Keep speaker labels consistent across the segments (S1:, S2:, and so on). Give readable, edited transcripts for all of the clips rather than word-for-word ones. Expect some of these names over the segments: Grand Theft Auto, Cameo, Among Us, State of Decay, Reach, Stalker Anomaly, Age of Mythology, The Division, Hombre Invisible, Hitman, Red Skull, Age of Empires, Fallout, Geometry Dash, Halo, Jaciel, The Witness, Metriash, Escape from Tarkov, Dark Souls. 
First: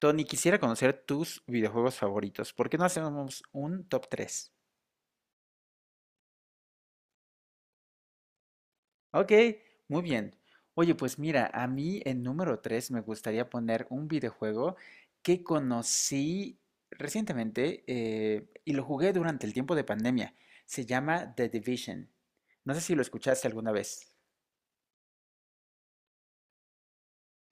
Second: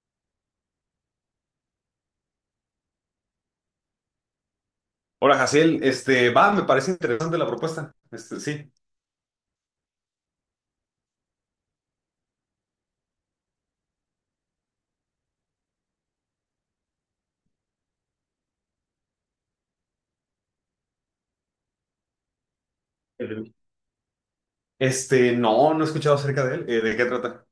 S1: Tony, quisiera conocer tus videojuegos favoritos. ¿Por qué no hacemos un top 3?
S2: Hola, Jaciel. Me parece interesante la propuesta. Este, sí.
S1: Ok, muy bien. Oye, pues mira, a mí en número 3 me gustaría poner un videojuego que conocí recientemente y lo jugué durante el tiempo de pandemia. Se llama The Division. No sé si lo escuchaste
S2: El-
S1: alguna vez.
S2: No, no he escuchado acerca de él. ¿De qué trata?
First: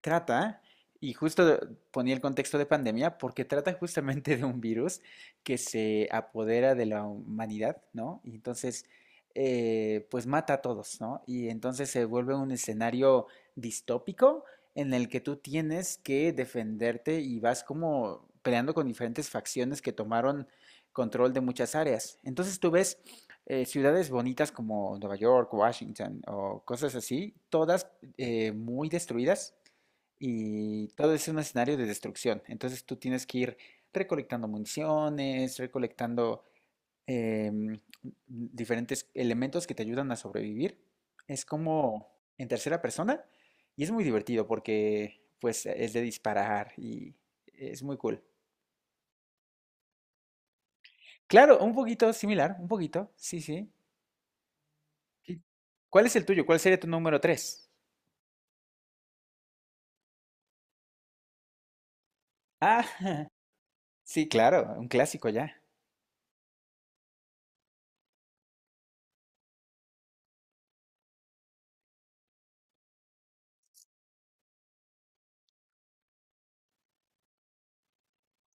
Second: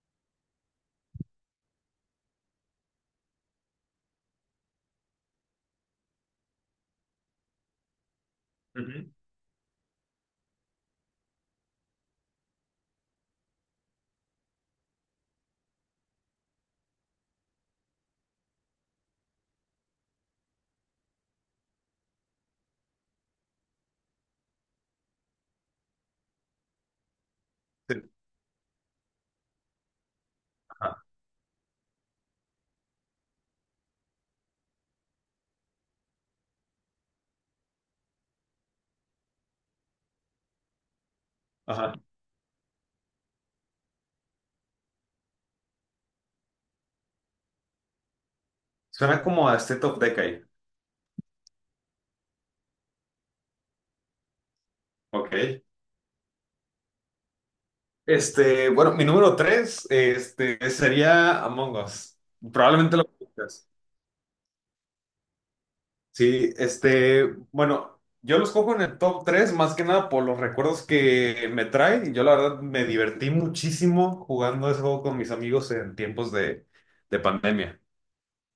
S1: Trata, y justo ponía el contexto de pandemia, porque trata justamente de un virus que se apodera de la humanidad, ¿no? Y entonces,
S2: Ujú.
S1: eh, pues mata a todos, ¿no? Y entonces se vuelve un escenario distópico en el que tú tienes que defenderte y vas como peleando con diferentes facciones que tomaron control de muchas áreas. Entonces tú ves ciudades bonitas como Nueva York, Washington o cosas así, todas
S2: Sí.
S1: eh, muy destruidas y
S2: Ajá.
S1: todo es un escenario de destrucción. Entonces tú tienes que ir recolectando municiones, recolectando em, diferentes elementos que te ayudan a sobrevivir. Es
S2: Ajá.
S1: como en tercera persona y es muy divertido porque pues es de disparar y es muy cool.
S2: Suena como a State of Decay.
S1: Claro, un poquito similar, un poquito, sí, sí.
S2: Ok.
S1: ¿Qué- ¿Cuál es el tuyo? ¿Cuál sería tu número tres?
S2: Bueno, mi número tres, sería Among Us.
S1: Ah,
S2: Probablemente lo conozcas.
S1: sí, claro, un clásico ya.
S2: Sí, bueno, yo los cojo en el top tres más que nada por los recuerdos que me trae. Yo la verdad me divertí muchísimo jugando ese juego con mis amigos en tiempos de pandemia.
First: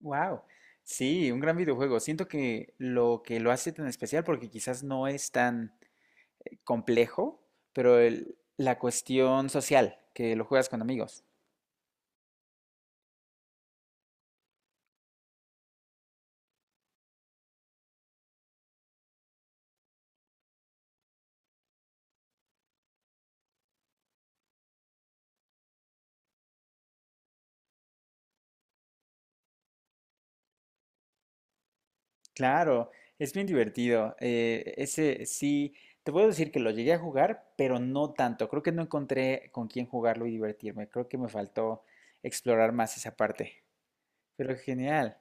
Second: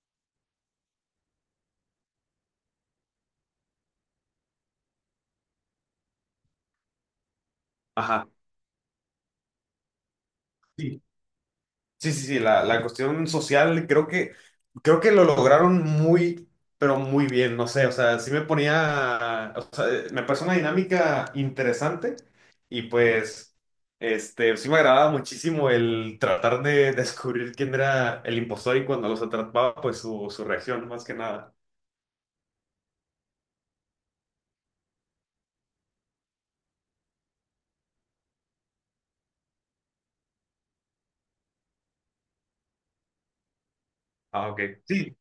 S1: Wow. Sí, un gran videojuego. Siento que lo hace tan especial, porque quizás no es tan complejo, pero
S2: Ajá.
S1: la cuestión social, que lo juegas con
S2: Sí,
S1: amigos.
S2: sí, sí, sí, la cuestión social creo que lo lograron pero muy bien, no sé, o sea, sí me ponía, o sea, me pareció una dinámica interesante y pues, sí me agradaba muchísimo el tratar de descubrir quién era el impostor y cuando los atrapaba, pues su reacción, más que nada.
S1: Claro, es bien divertido. Ese sí, te puedo decir que lo llegué a jugar, pero no tanto. Creo que no encontré con quién jugarlo y divertirme. Creo que me faltó explorar más esa parte.
S2: Ah,
S1: Pero
S2: ok. Sí,
S1: genial.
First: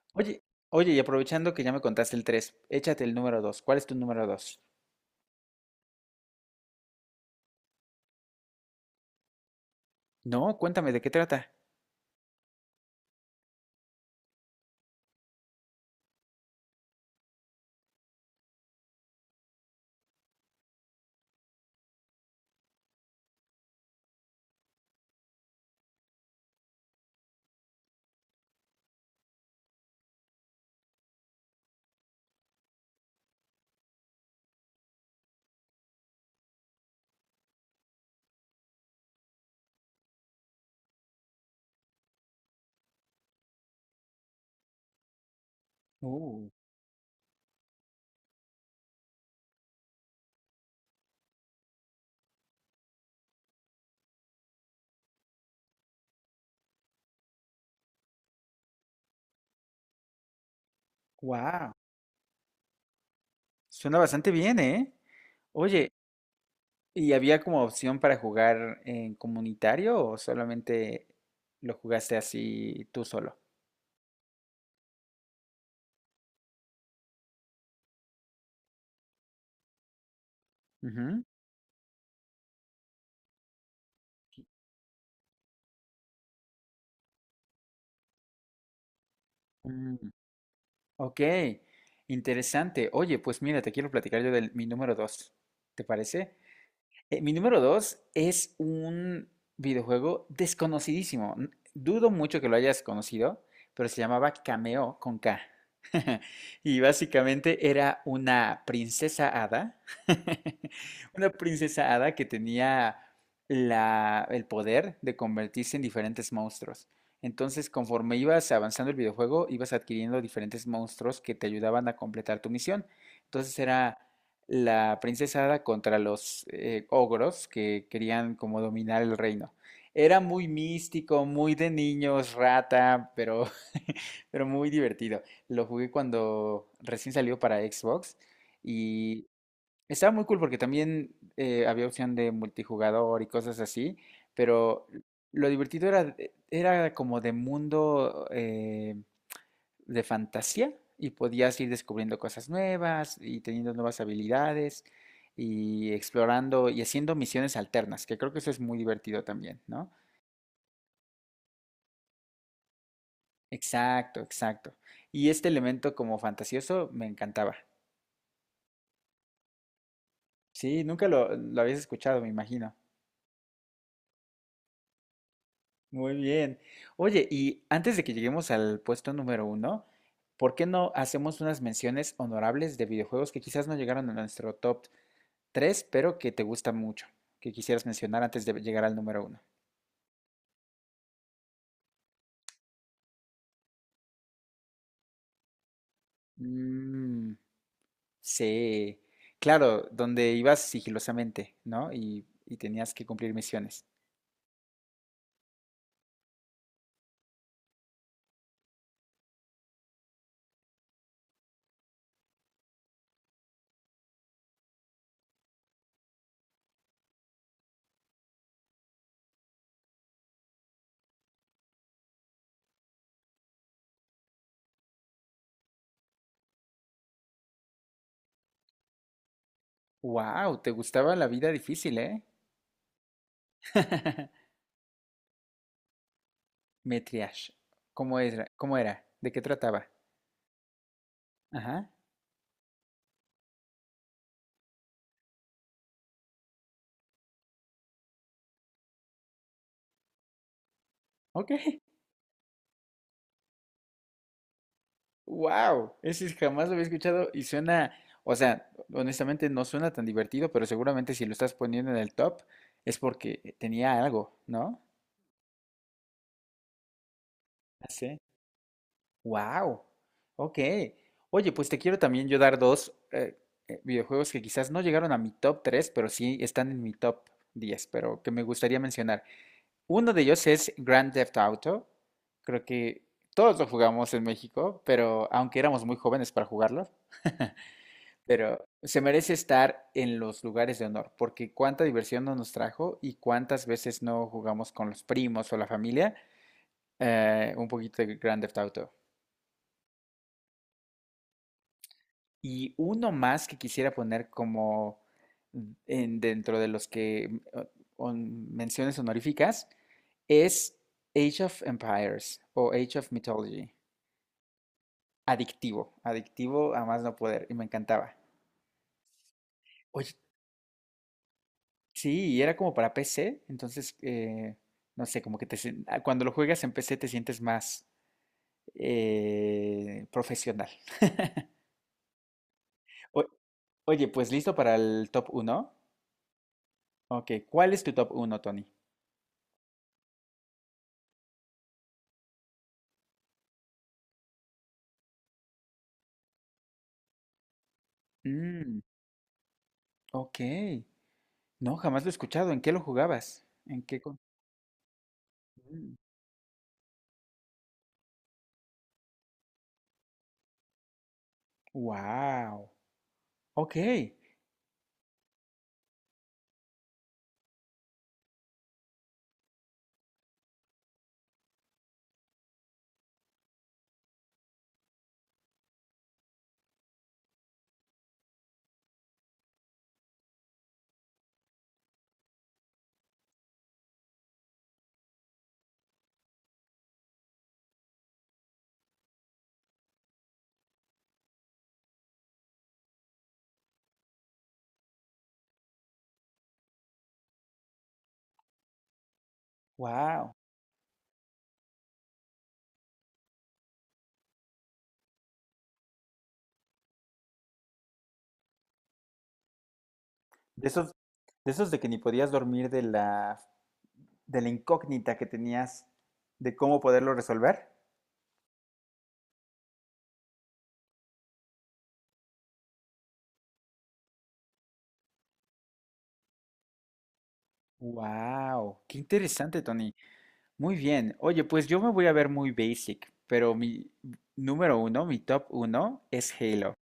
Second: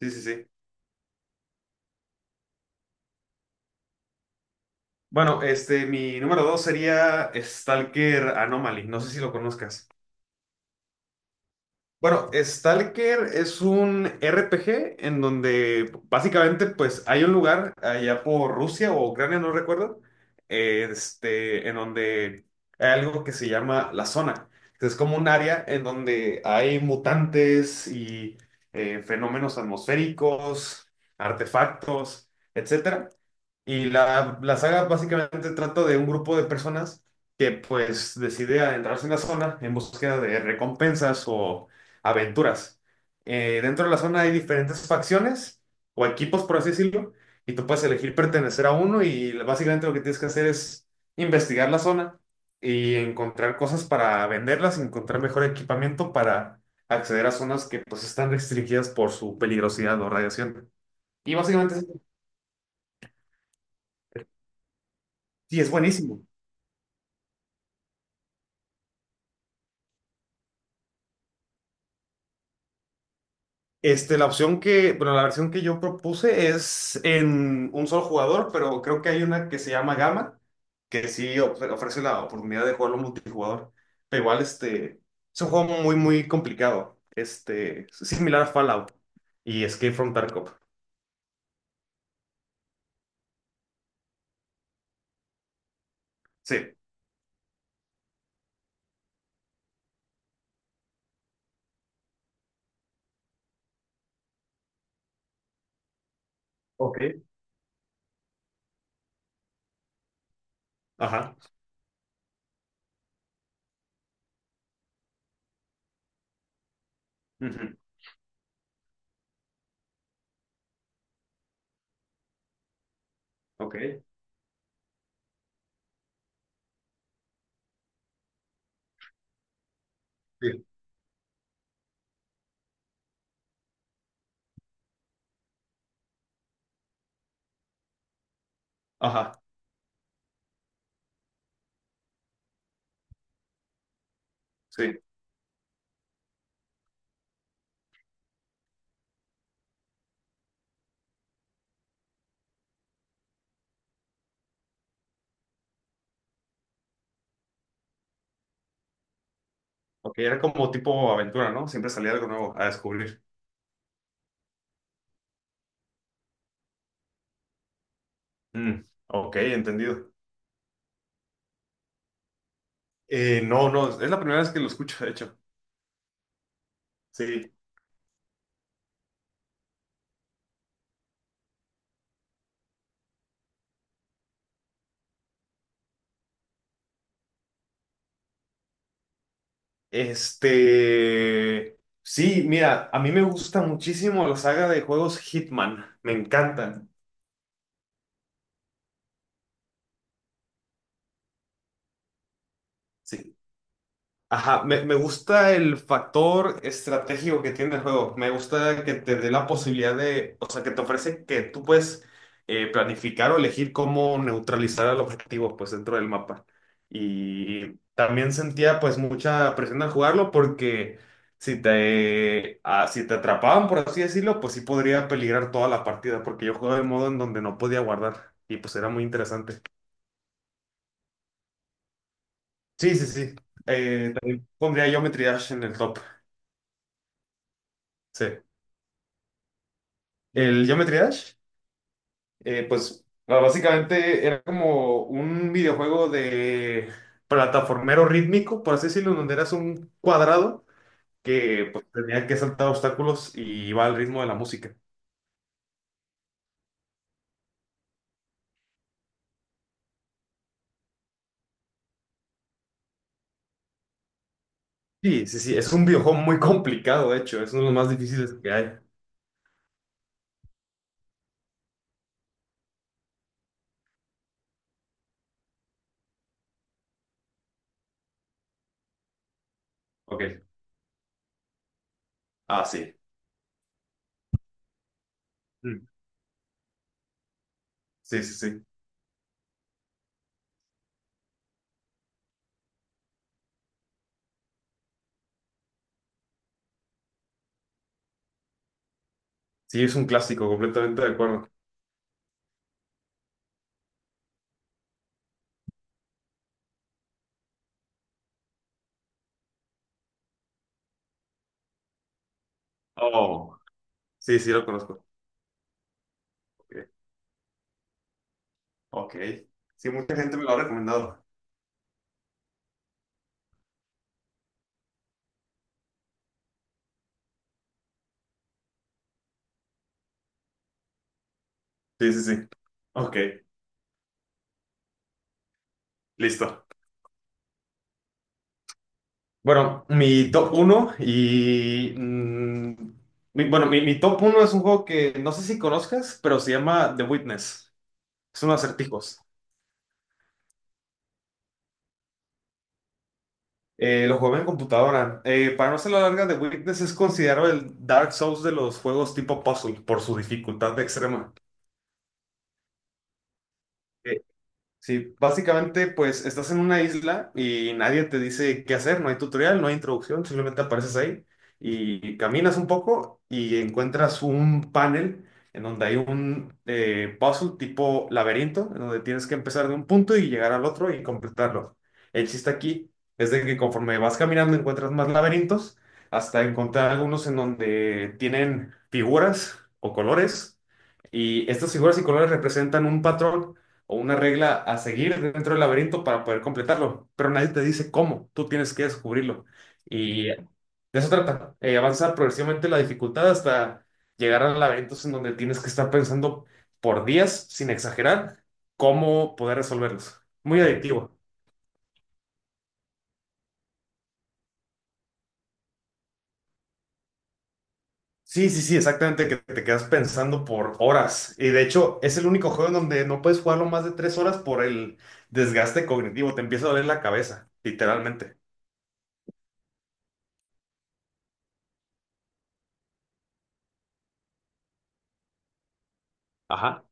S2: sí, sí,
S1: Oye,
S2: sí.
S1: oye, y aprovechando que ya me contaste el 3, échate el número 2. ¿Cuál es tu número 2?
S2: Bueno, mi número dos sería Stalker Anomaly, no sé si lo conozcas.
S1: No, cuéntame, ¿de qué trata?
S2: Bueno, Stalker es un RPG en donde básicamente pues hay un lugar allá por Rusia o Ucrania, no recuerdo, en donde hay algo que se llama la zona. Es como un área en donde hay mutantes y fenómenos atmosféricos, artefactos, etcétera. Y la saga básicamente trata de un grupo de personas que pues decide adentrarse en la zona en búsqueda de recompensas o aventuras. Dentro de la zona hay diferentes facciones o equipos,
S1: Uh,
S2: por así decirlo, y tú puedes elegir pertenecer a uno y básicamente lo que tienes que hacer es investigar la zona y encontrar cosas para venderlas, encontrar mejor equipamiento para acceder a zonas que pues están restringidas por su peligrosidad o radiación. Y
S1: wow.
S2: básicamente
S1: Suena bastante bien, ¿eh?
S2: sí, es
S1: Oye,
S2: buenísimo.
S1: ¿y había como opción para jugar en comunitario o solamente lo jugaste así tú solo?
S2: La opción que, bueno, la versión que yo propuse es en un solo jugador, pero creo que hay una que se llama gamma que
S1: Ujú.
S2: ofrece la oportunidad de jugarlo multijugador. Pero igual, es un juego muy, muy complicado. Este, similar a Fallout y Escape
S1: Mm,
S2: from Tarkov.
S1: ok, interesante. Oye, pues mira, te quiero platicar yo de mi número dos. ¿Te parece?
S2: Sí.
S1: Mi número dos es un videojuego desconocidísimo. Dudo mucho que lo hayas conocido, pero se llamaba Cameo con K. Y
S2: Ok,
S1: básicamente era una princesa hada, una
S2: ajá.
S1: princesa hada que tenía el poder de convertirse en diferentes monstruos. Entonces,
S2: Ujú.
S1: conforme ibas avanzando el videojuego, ibas adquiriendo diferentes monstruos que te ayudaban a completar tu misión. Entonces era
S2: Ok.
S1: la princesa Hada contra los ogros que querían como dominar el reino. Era muy
S2: Sí.
S1: místico, muy de niños, rata, pero, pero muy divertido. Lo jugué cuando recién salió para Xbox y
S2: Ajá.
S1: estaba muy cool porque también había opción de multijugador y cosas así, pero
S2: Sí.
S1: lo divertido era era como de mundo... de fantasía y podías ir descubriendo cosas nuevas y teniendo nuevas habilidades y explorando y haciendo misiones alternas, que creo que eso es muy divertido también, ¿no?
S2: Ok, era como tipo aventura, ¿no? Siempre salía algo nuevo a descubrir.
S1: Exacto, exacto. Y este elemento como fantasioso me encantaba.
S2: Mm, ok, entendido.
S1: Sí, nunca lo habías escuchado, me imagino.
S2: No, no, es la primera vez que lo escucho, de hecho.
S1: Muy bien. Oye,
S2: Sí.
S1: y antes de que lleguemos al puesto número uno, ¿por qué no hacemos unas menciones honorables de videojuegos que quizás no llegaron a nuestro top tres, pero que te gusta mucho, que quisieras mencionar antes de llegar al número uno.
S2: Este, sí, mira, a mí me gusta muchísimo la saga de juegos Hitman, me encantan.
S1: Mm, sí, claro, donde ibas sigilosamente, ¿no? Y tenías que cumplir
S2: Sí.
S1: misiones.
S2: Ajá, me gusta el factor estratégico que tiene el juego. Me gusta que te dé la posibilidad de, o sea, que te ofrece que tú puedes planificar o elegir cómo neutralizar al objetivo, pues, dentro del mapa. Y también sentía, pues, mucha presión al jugarlo porque si te atrapaban, por así decirlo, pues sí podría peligrar toda la partida porque yo jugaba de modo en donde no podía guardar y pues era muy interesante.
S1: Wow, te gustaba la vida difícil, ¿eh?
S2: Sí, sí, sí. También pondría yo Dash en el top.
S1: Metriash, ¿cómo
S2: Sí.
S1: era? ¿Cómo era? ¿De qué trataba?
S2: El Geometry Dash,
S1: Ajá,
S2: básicamente era como un videojuego de plataformero rítmico, por así decirlo, donde eras un cuadrado
S1: ok.
S2: que pues, tenía que saltar obstáculos y iba al ritmo de la música.
S1: Wow, ese jamás lo había escuchado y suena, o sea, honestamente no suena tan divertido, pero seguramente si lo estás poniendo en el top es porque tenía algo, ¿no?
S2: Sí, sí, sí, es un videojuego muy complicado, de hecho, es uno de los más difíciles que hay.
S1: Wow, ok. Oye, pues te quiero también yo dar dos videojuegos que quizás no llegaron a mi top 3, pero sí están en mi top 10, pero que me gustaría mencionar. Uno de
S2: Ok,
S1: ellos es Grand Theft Auto. Creo
S2: ah, sí.
S1: que todos lo jugamos en México, pero aunque éramos
S2: Mm.
S1: muy jóvenes para jugarlo,
S2: Sí, sí, sí.
S1: pero se merece estar en los lugares de honor, porque cuánta diversión no nos trajo y cuántas veces no jugamos con los primos o la familia un poquito de Grand Theft Auto.
S2: Sí, es un clásico, completamente de acuerdo.
S1: Y uno más que quisiera poner como dentro de los que menciones honoríficas es Age of Empires o Age of
S2: Oh.
S1: Mythology.
S2: Sí, sí, lo conozco.
S1: Adictivo, adictivo a
S2: Ok.
S1: más no poder y me encantaba.
S2: Ok. Sí,
S1: Oye,
S2: mucha gente me lo ha recomendado.
S1: sí, y era como para PC, entonces no sé, como que cuando lo juegas en PC te sientes más profesional.
S2: Sí, sí, sí. Ok,
S1: O- Oye, pues listo para el top uno.
S2: listo.
S1: Ok, ¿cuál es tu top uno, Tony?
S2: Bueno, mi top uno y... mm, mi- bueno, mi top uno es un juego que no sé si conozcas, pero se llama The Witness. Son acertijos.
S1: Ok. No, jamás lo he escuchado. ¿En qué lo jugabas? ¿En qué
S2: Lo
S1: con...
S2: juego en computadora. Para no ser la larga, The Witness es considerado el Dark Souls de los juegos tipo puzzle por su dificultad extrema.
S1: Wow. Ok.
S2: Sí, básicamente, pues estás en una isla y nadie te dice qué hacer, no hay tutorial, no hay introducción, simplemente apareces ahí y caminas un poco y encuentras un panel en donde hay un puzzle tipo laberinto, en donde tienes que empezar de un punto y llegar al otro y completarlo. El chiste aquí es de que conforme vas caminando encuentras más laberintos hasta encontrar algunos en donde tienen figuras o colores. Y estas figuras y colores representan un patrón o una regla a seguir dentro del laberinto para poder completarlo, pero nadie te dice cómo, tú tienes que descubrirlo. Y
S1: Wow.
S2: de eso trata, avanza progresivamente la dificultad hasta llegar a laberintos en donde tienes que estar pensando por días, sin exagerar, cómo poder resolverlos. Muy
S1: De esos,
S2: adictivo.
S1: de esos de que ni podías dormir de la incógnita que tenías de cómo poderlo resolver.
S2: Sí, sí, sí, exactamente, que te quedas pensando por horas. Y de hecho, es el único juego en donde no puedes jugarlo más de tres horas por el desgaste cognitivo. Te empieza a doler la cabeza, literalmente.
S1: Wow, qué interesante, Tony. Muy bien. Oye, pues yo me voy a ver muy basic, pero mi número uno, mi top uno es Halo.
S2: Ajá.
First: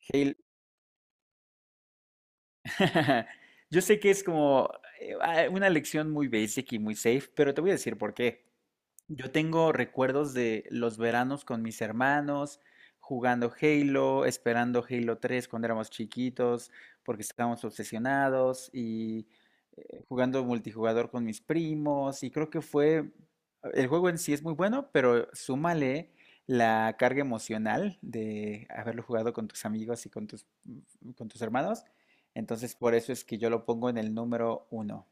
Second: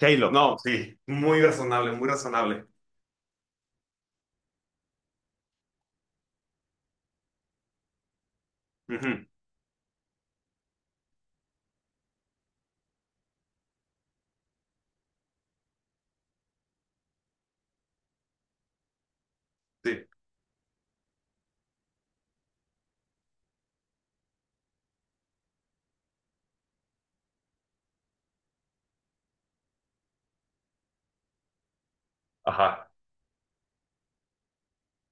S2: Halo,
S1: Halo.
S2: no, sí, muy razonable, muy razonable.
S1: Yo sé que es como una lección muy basic y muy safe, pero te voy a decir por qué.
S2: Ujú,
S1: Yo tengo recuerdos de los veranos con mis hermanos, jugando Halo, esperando Halo 3 cuando éramos chiquitos, porque estábamos obsesionados, y
S2: sí,
S1: jugando multijugador con mis primos, y creo que fue, el juego en sí es muy bueno, pero súmale la carga emocional de haberlo jugado con tus amigos y con tus, mm, con tus hermanos, entonces
S2: ajá.
S1: por eso es que yo lo pongo en el número uno.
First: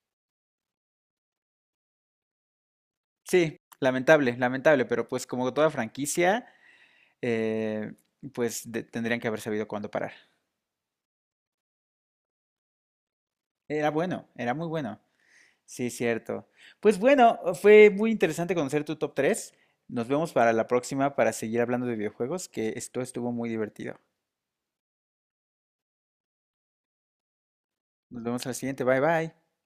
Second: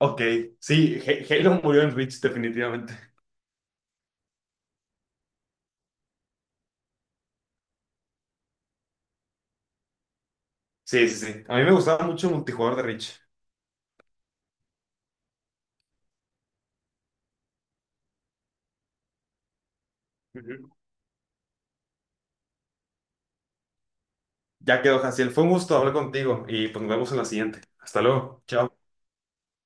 S2: Ok, sí, Halo murió en Reach, definitivamente.
S1: Sí, lamentable, lamentable, pero pues como toda franquicia... eh, tendrían que haber sabido cuándo parar.
S2: Sí, sí, sí. A mí me gustaba mucho el multijugador de Reach.
S1: Era bueno, era muy bueno. Sí, cierto. Pues bueno, fue muy interesante conocer tu top tres. Nos vemos para la
S2: Ujú.
S1: próxima para seguir hablando de videojuegos, que esto estuvo muy divertido.
S2: Ya quedó, Jaciel. Fue un gusto hablar contigo y pues nos vemos en la siguiente. Hasta
S1: Nos
S2: luego.
S1: vemos a la
S2: Chao.
S1: siguiente. Bye bye.